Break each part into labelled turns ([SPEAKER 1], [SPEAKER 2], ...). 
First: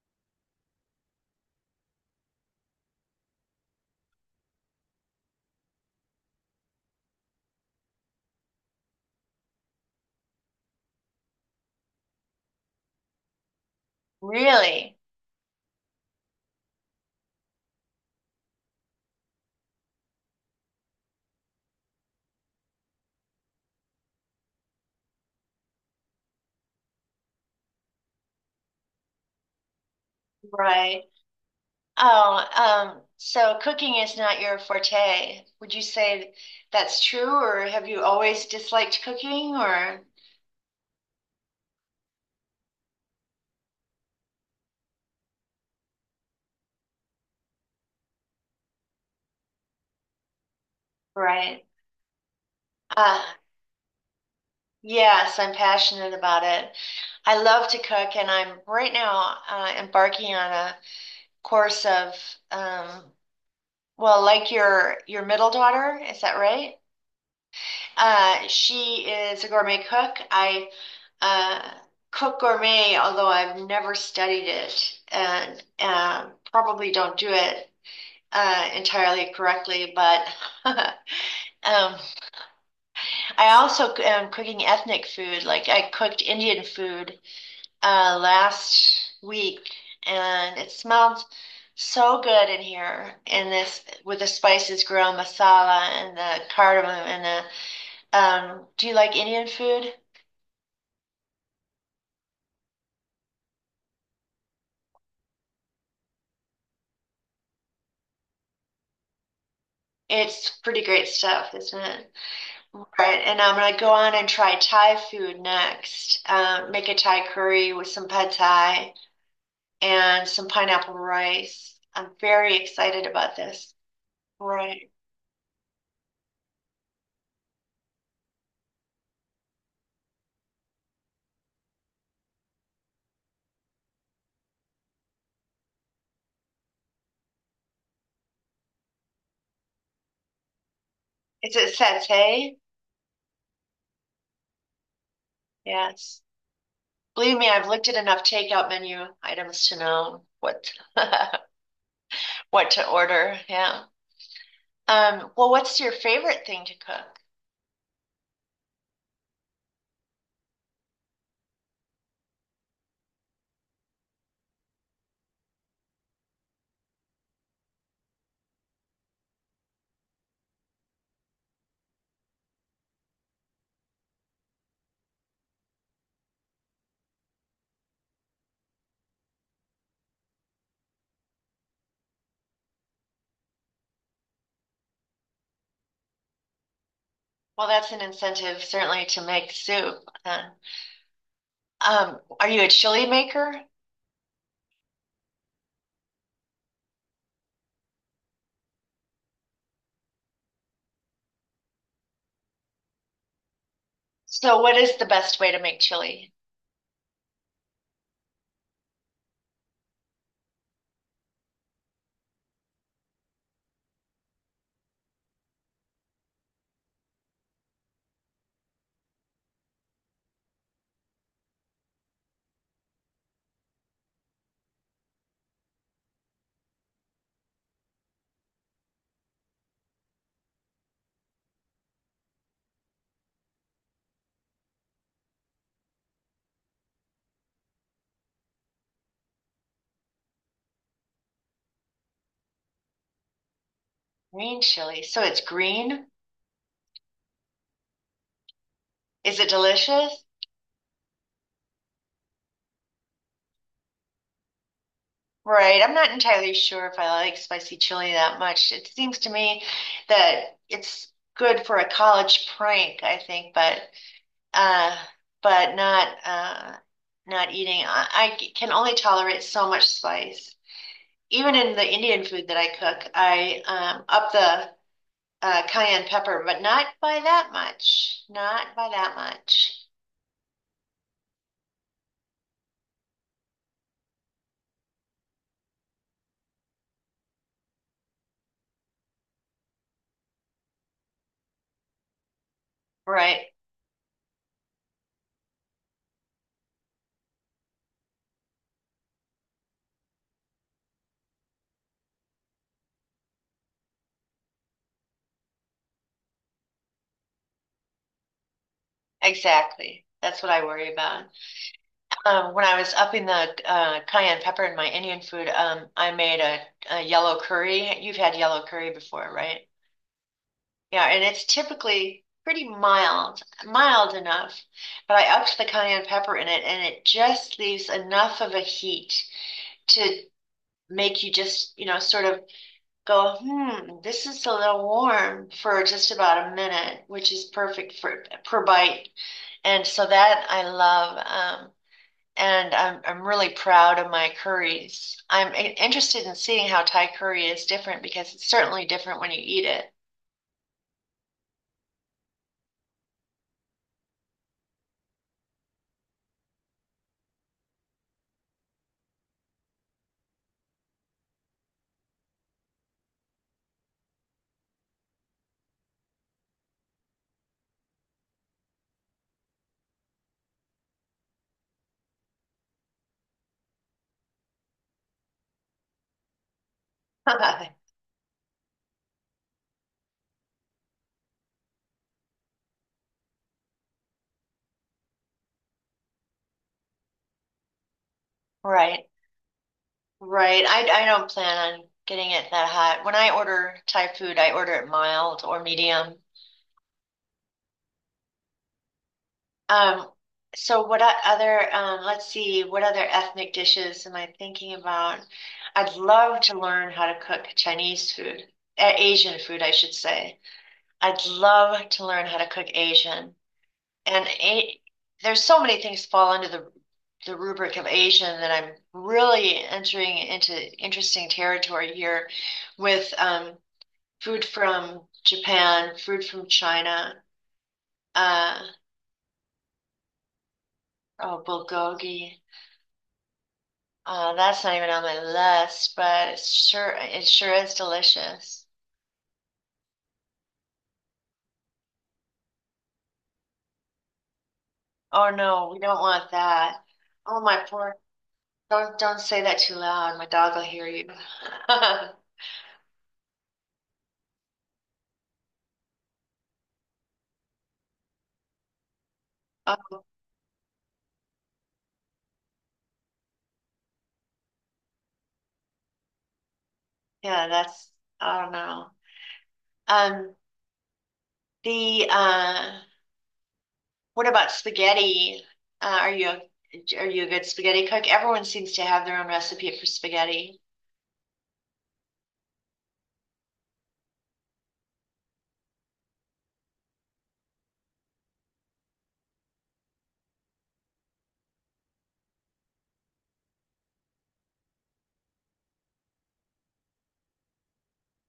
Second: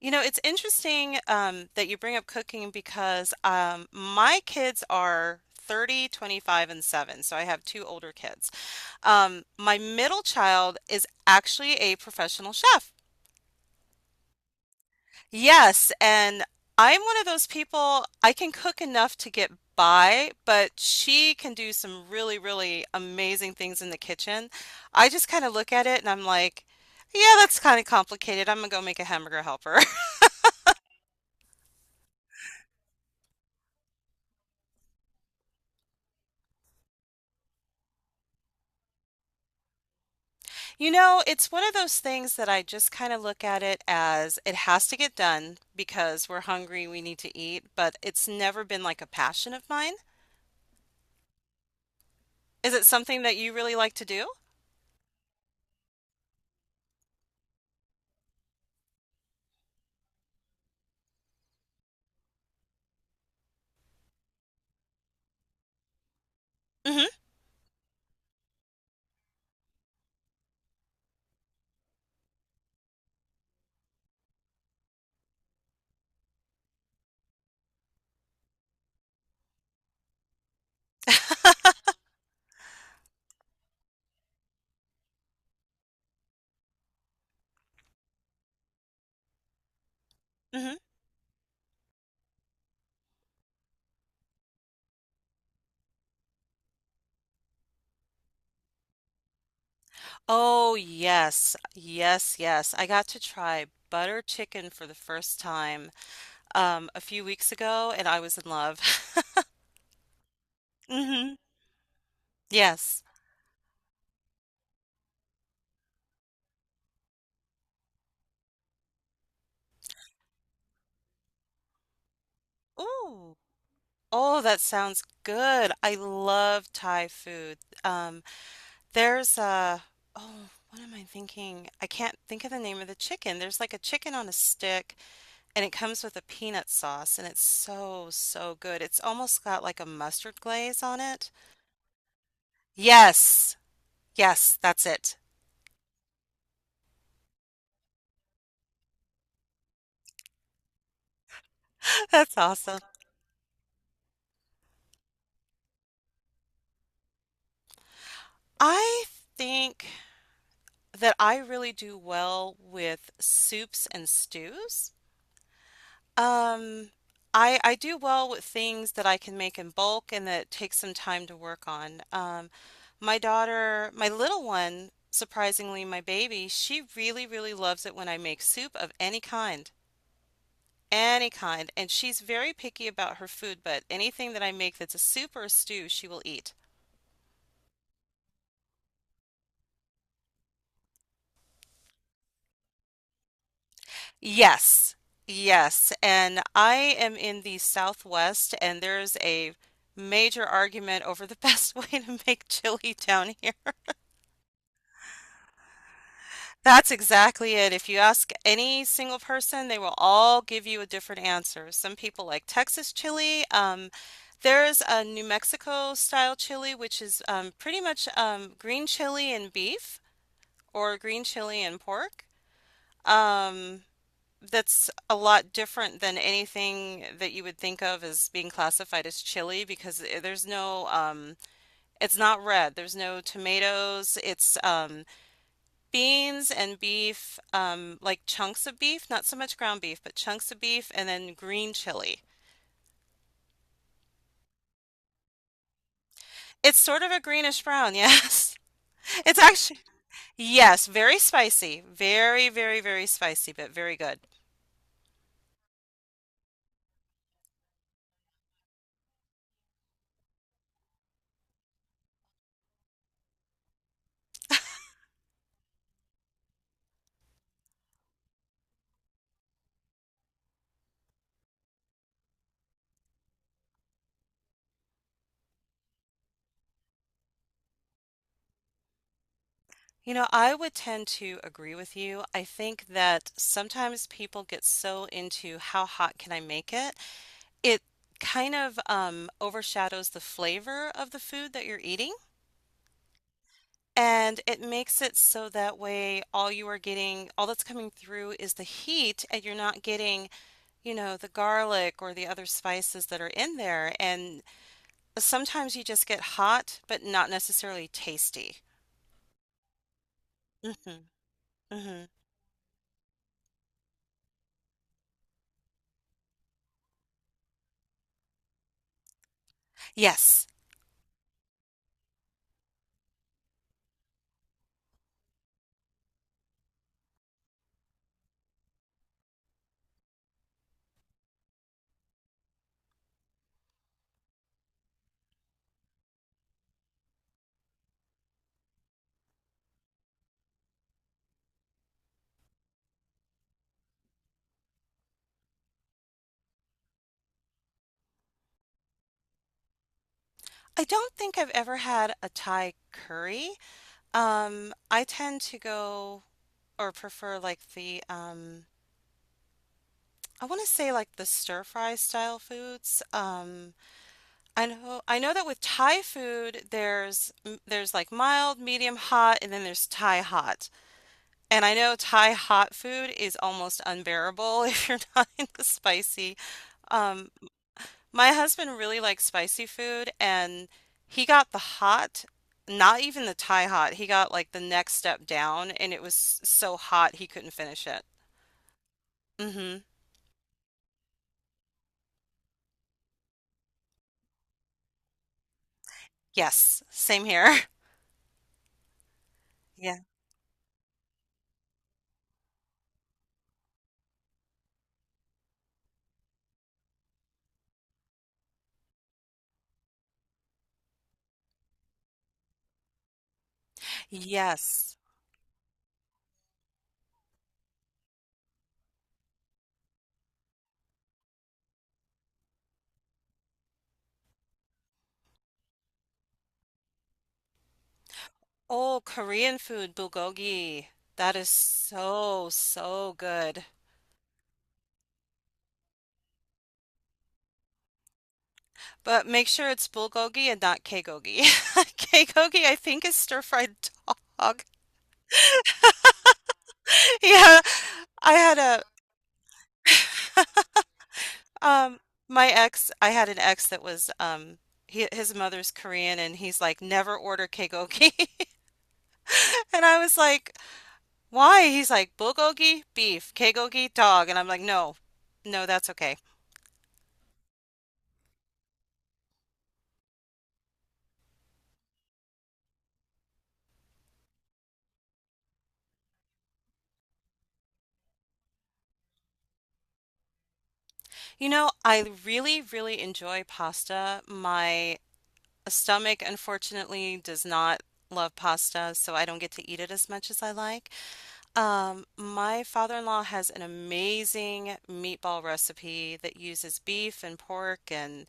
[SPEAKER 1] You know, it's interesting that you bring up cooking because my kids are 30, 25, and 7. So I have two older kids. My middle child is actually a professional chef.
[SPEAKER 2] Really?
[SPEAKER 1] Yes, and I'm one of those people, I can cook enough to get by, but she can do some really, really amazing things in the kitchen. I just kind of look at it and I'm like, yeah, that's kind of complicated. I'm gonna go make a hamburger helper.
[SPEAKER 2] Right. Oh, so cooking is not your forte. Would you say that's true, or have you always disliked cooking, or
[SPEAKER 1] You know, it's one of those things that I just kind of look at it as it has to get done because we're hungry, we need to eat, but it's never been like a passion of mine.
[SPEAKER 2] right?
[SPEAKER 1] Is it something
[SPEAKER 2] Uh,
[SPEAKER 1] that you really like to do?
[SPEAKER 2] yes, I'm passionate about it. I love to cook, and I'm right now embarking on a course of, um, like your middle daughter, is that right?
[SPEAKER 1] hmm
[SPEAKER 2] She is a gourmet cook. I uh, cook gourmet, although I've never studied it and probably don't do it entirely correctly. But um, I also am cooking ethnic food. Like I cooked Indian food last week, and it
[SPEAKER 1] hmm
[SPEAKER 2] smelled so good in here in this with the spices, garam masala, and the cardamom, and the do you like Indian food?
[SPEAKER 1] Oh, yes. Yes, yes. I got to try butter chicken for the first time a few weeks ago and I was in love.
[SPEAKER 2] It's pretty great
[SPEAKER 1] hmm
[SPEAKER 2] stuff, isn't it? All
[SPEAKER 1] Yes.
[SPEAKER 2] right, and I'm gonna go on and try Thai food next. Make a Thai curry with some pad Thai and some pineapple rice. I'm very excited
[SPEAKER 1] Ooh.
[SPEAKER 2] about this.
[SPEAKER 1] Oh, that
[SPEAKER 2] Right.
[SPEAKER 1] sounds good. I love Thai food. Um There's a, oh, what am I thinking? I can't think of the name of the chicken. There's like a chicken on a stick and it comes with a peanut sauce and it's so, so good. It's almost got like a mustard glaze on it.
[SPEAKER 2] Is it satay?
[SPEAKER 1] Yes, yes, that's it.
[SPEAKER 2] Yes. Believe me, I've looked at enough takeout menu items to know what
[SPEAKER 1] That's
[SPEAKER 2] what
[SPEAKER 1] awesome.
[SPEAKER 2] to order. Yeah. Well, what's your favorite thing to cook?
[SPEAKER 1] I think that I really do well with soups and stews. Um, I do well with things that I can make in bulk and that take some time to work on. My daughter, my little one, surprisingly, my baby, she really, really loves it when I make soup of any kind, and she's very picky about her food, but anything that I make that's a soup or a stew, she will eat.
[SPEAKER 2] Well, that's an incentive certainly to make soup. Uh, are you a chili maker?
[SPEAKER 1] Yes, yes. And I am in the Southwest, and there's a major argument over the best way to make chili down here.
[SPEAKER 2] So what is the best way to make chili?
[SPEAKER 1] That's exactly it. If you ask any single person, they will all give you a different answer. Some people like Texas chili. There's a New Mexico style chili, which is pretty much green chili and beef or green chili and pork. Um, that's a lot different than anything that you would think of as being classified as chili because there's no, it's not red. There's no tomatoes. It's beans and beef, like chunks of beef, not so much ground beef, but chunks of beef, and then green chili.
[SPEAKER 2] Green chili. So it's green?
[SPEAKER 1] It's sort of a greenish brown, yes. It's
[SPEAKER 2] Is it
[SPEAKER 1] actually,
[SPEAKER 2] delicious?
[SPEAKER 1] yes, very spicy. Very, very, very spicy, but very good.
[SPEAKER 2] Right. I'm not entirely sure if I like spicy chili that much. It seems to me that it's good for a college prank, I think, uh but not not eating. I can only tolerate so much spice. Even in the Indian food that I cook, I up the cayenne pepper, but not by that much. Not by that much.
[SPEAKER 1] You know, I would tend to agree with you. I think that sometimes people get so into how hot can I make it, it kind of overshadows the flavor of the food that you're eating.
[SPEAKER 2] Right.
[SPEAKER 1] And it makes it so that way all you are getting, all that's coming through is the heat, and you're not getting, you know, the garlic or the other spices that are in there. And sometimes you just get hot, but not necessarily tasty.
[SPEAKER 2] Exactly. That's what I worry
[SPEAKER 1] hmm
[SPEAKER 2] about.
[SPEAKER 1] hmm
[SPEAKER 2] When I was upping the cayenne pepper in my Indian food, I made a yellow curry. You've had yellow curry before, right?
[SPEAKER 1] Yes.
[SPEAKER 2] Yeah, and it's typically pretty mild, mild enough, but I upped the cayenne pepper in it, and it just leaves enough of a heat to make you just, you know, sort of go, hmm, this is a little warm for just about a minute, which is perfect for per bite. And so that I love. And I'm really proud of my curries. I'm interested in seeing how Thai curry is different because it's certainly different when you eat it.
[SPEAKER 1] I don't think I've ever had a Thai curry. I tend to go or prefer like the I want to say like the stir fry style foods. I know that with Thai food there's like mild, medium hot, and then there's Thai hot. And I know Thai hot food is almost unbearable if you're not into spicy. Um, my husband really likes spicy food and he got the hot, not even the Thai hot. He got like the next step down and it was so hot he couldn't finish it.
[SPEAKER 2] Right,
[SPEAKER 1] mm hmm
[SPEAKER 2] right. I don't plan on getting it that hot. When I order Thai food, I order it mild or medium.
[SPEAKER 1] Yes, same here. Yeah.
[SPEAKER 2] Um, so what other let's see, what other ethnic dishes am I thinking about? I'd love to learn how to cook Chinese food, Asian food, I should say. I'd love to learn how to cook Asian. and a,
[SPEAKER 1] Yes.
[SPEAKER 2] there's so many things fall under the rubric of Asian that I'm really entering into interesting territory here with food from Japan, food from China, uh,
[SPEAKER 1] Oh, Korean food, bulgogi. That
[SPEAKER 2] oh,
[SPEAKER 1] is
[SPEAKER 2] bulgogi.
[SPEAKER 1] so, so good.
[SPEAKER 2] That's not even on my list, but it sure is delicious.
[SPEAKER 1] But make sure it's bulgogi and not kegogi. Kegogi, I think, is stir-fried dog.
[SPEAKER 2] Oh no, we don't want that. Oh
[SPEAKER 1] Yeah,
[SPEAKER 2] my poor,
[SPEAKER 1] I had a
[SPEAKER 2] don't say that too loud. My dog will hear you.
[SPEAKER 1] um my ex, I had an ex that was his mother's Korean and he's like, "Never order kegogi. And
[SPEAKER 2] Oh
[SPEAKER 1] I was like, "Why?" He's like, "Bulgogi, beef, kegogi dog." And I'm like, "No. No, that's okay."
[SPEAKER 2] yeah, that's I don't know. Um, the What about spaghetti? Uh, are you a, are you a good spaghetti cook? Everyone seems to have their own recipe for spaghetti.
[SPEAKER 1] You know, I really, really enjoy pasta. My A stomach, unfortunately, does not love pasta, so I don't get to eat it as much as I like. My father-in-law has an amazing meatball recipe that uses beef and pork, and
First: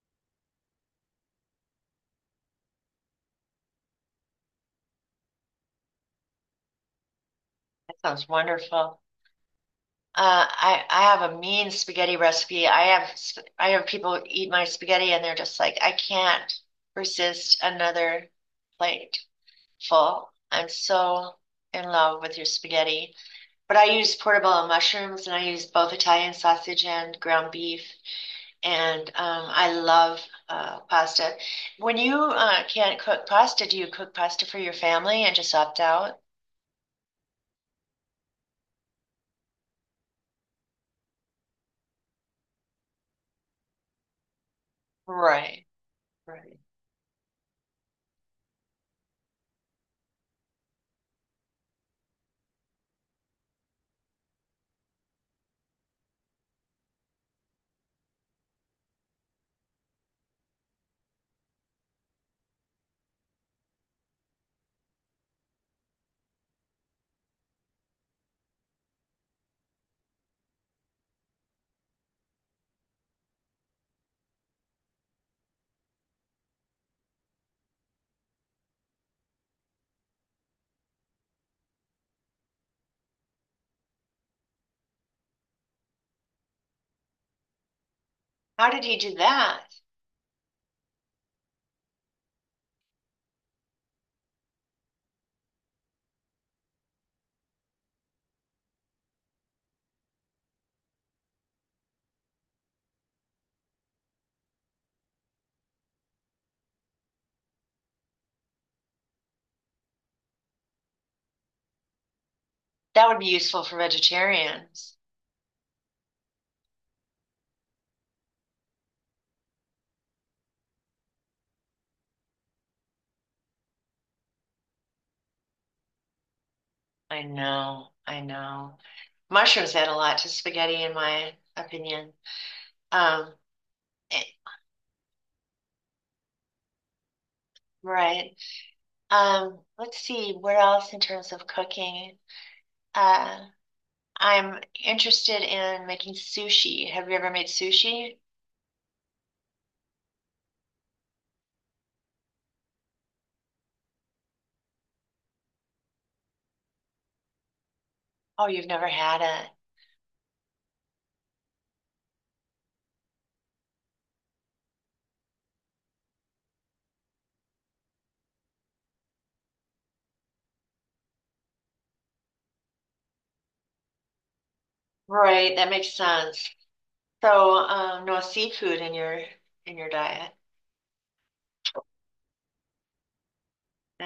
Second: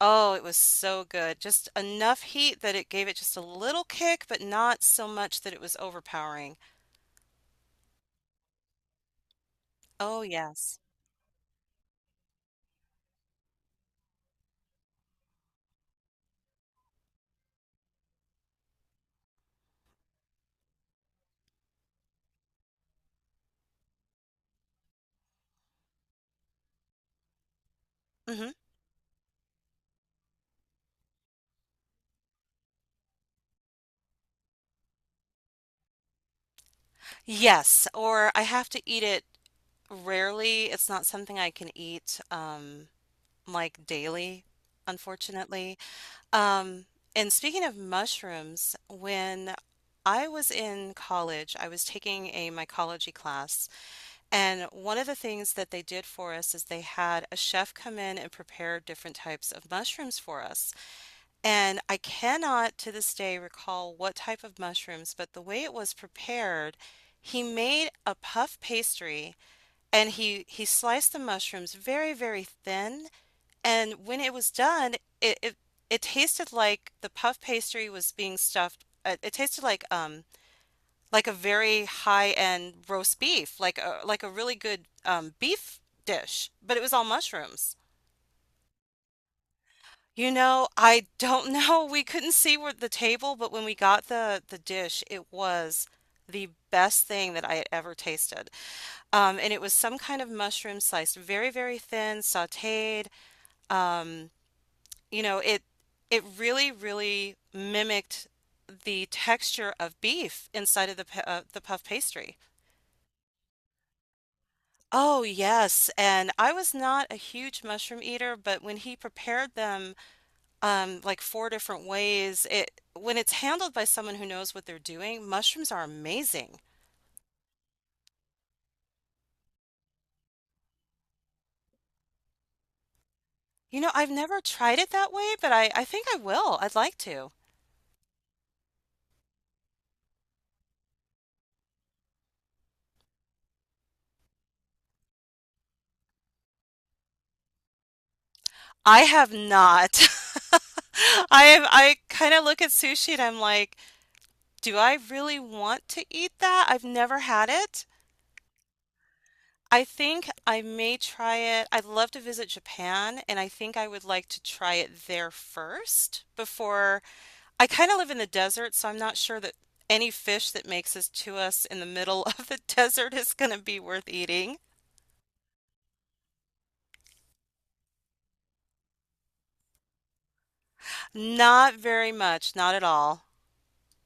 [SPEAKER 1] oh, it was so good. Just enough heat that it gave it just a little kick, but not so much that it was overpowering.
[SPEAKER 2] That sounds wonderful.
[SPEAKER 1] Oh,
[SPEAKER 2] Uh,
[SPEAKER 1] yes.
[SPEAKER 2] I I have a mean spaghetti recipe. I have people eat my spaghetti and they're just like, I can't resist another plate full. I'm so in love with your spaghetti. But I use portobello mushrooms and I use both Italian sausage and ground beef.
[SPEAKER 1] hmm
[SPEAKER 2] And I love pasta. When you can't cook pasta, do you cook pasta for your family and just opt out?
[SPEAKER 1] Yes, or I have to eat it rarely. It's not something I can eat like daily,
[SPEAKER 2] Right,
[SPEAKER 1] unfortunately.
[SPEAKER 2] right.
[SPEAKER 1] Um, and speaking of mushrooms, when I was in college, I was taking a mycology class, and one of the things that they did for us is they had a chef come in and prepare different types of mushrooms for us. And I cannot to this day recall what type of mushrooms, but the way it was prepared, he made a puff pastry and he sliced the mushrooms very, very thin. And when it was done, it it, it tasted like the puff pastry was being stuffed. It tasted like a very high-end roast beef, like a really good beef dish, but it was all mushrooms.
[SPEAKER 2] How did he do that?
[SPEAKER 1] You know, I don't know. We couldn't see where the table, but when we got the dish, it was the best thing that I had ever tasted. And it was some kind of mushroom sliced very, very thin, sautéed. Um, you know, it really, really mimicked the texture of beef inside of the puff pastry.
[SPEAKER 2] That would be useful for vegetarians.
[SPEAKER 1] Oh, yes. And I was not a huge mushroom eater, but when he prepared them like four different ways. It When it's handled by someone who knows what they're doing, mushrooms are amazing.
[SPEAKER 2] I know. Mushrooms add a lot to spaghetti, in my opinion. Um,
[SPEAKER 1] You know, I've
[SPEAKER 2] eh,
[SPEAKER 1] never tried it that way, but I think I will. I'd like to.
[SPEAKER 2] right. Let's see what else in terms of cooking. Uh, I'm interested in making sushi. Have you ever made sushi?
[SPEAKER 1] I have not. I have, I kind of look at sushi and I'm like, do I really want to eat that? I've never had it.
[SPEAKER 2] Oh, you've never had it.
[SPEAKER 1] I think I may try it. I'd love to visit Japan, and I think I would like to try it there first before I kind of live in the desert, so I'm not sure that any fish that makes it to us in the middle of the desert is going to be worth eating.
[SPEAKER 2] Right, that makes sense. So, no seafood in your diet.
[SPEAKER 1] Not very much, not at all.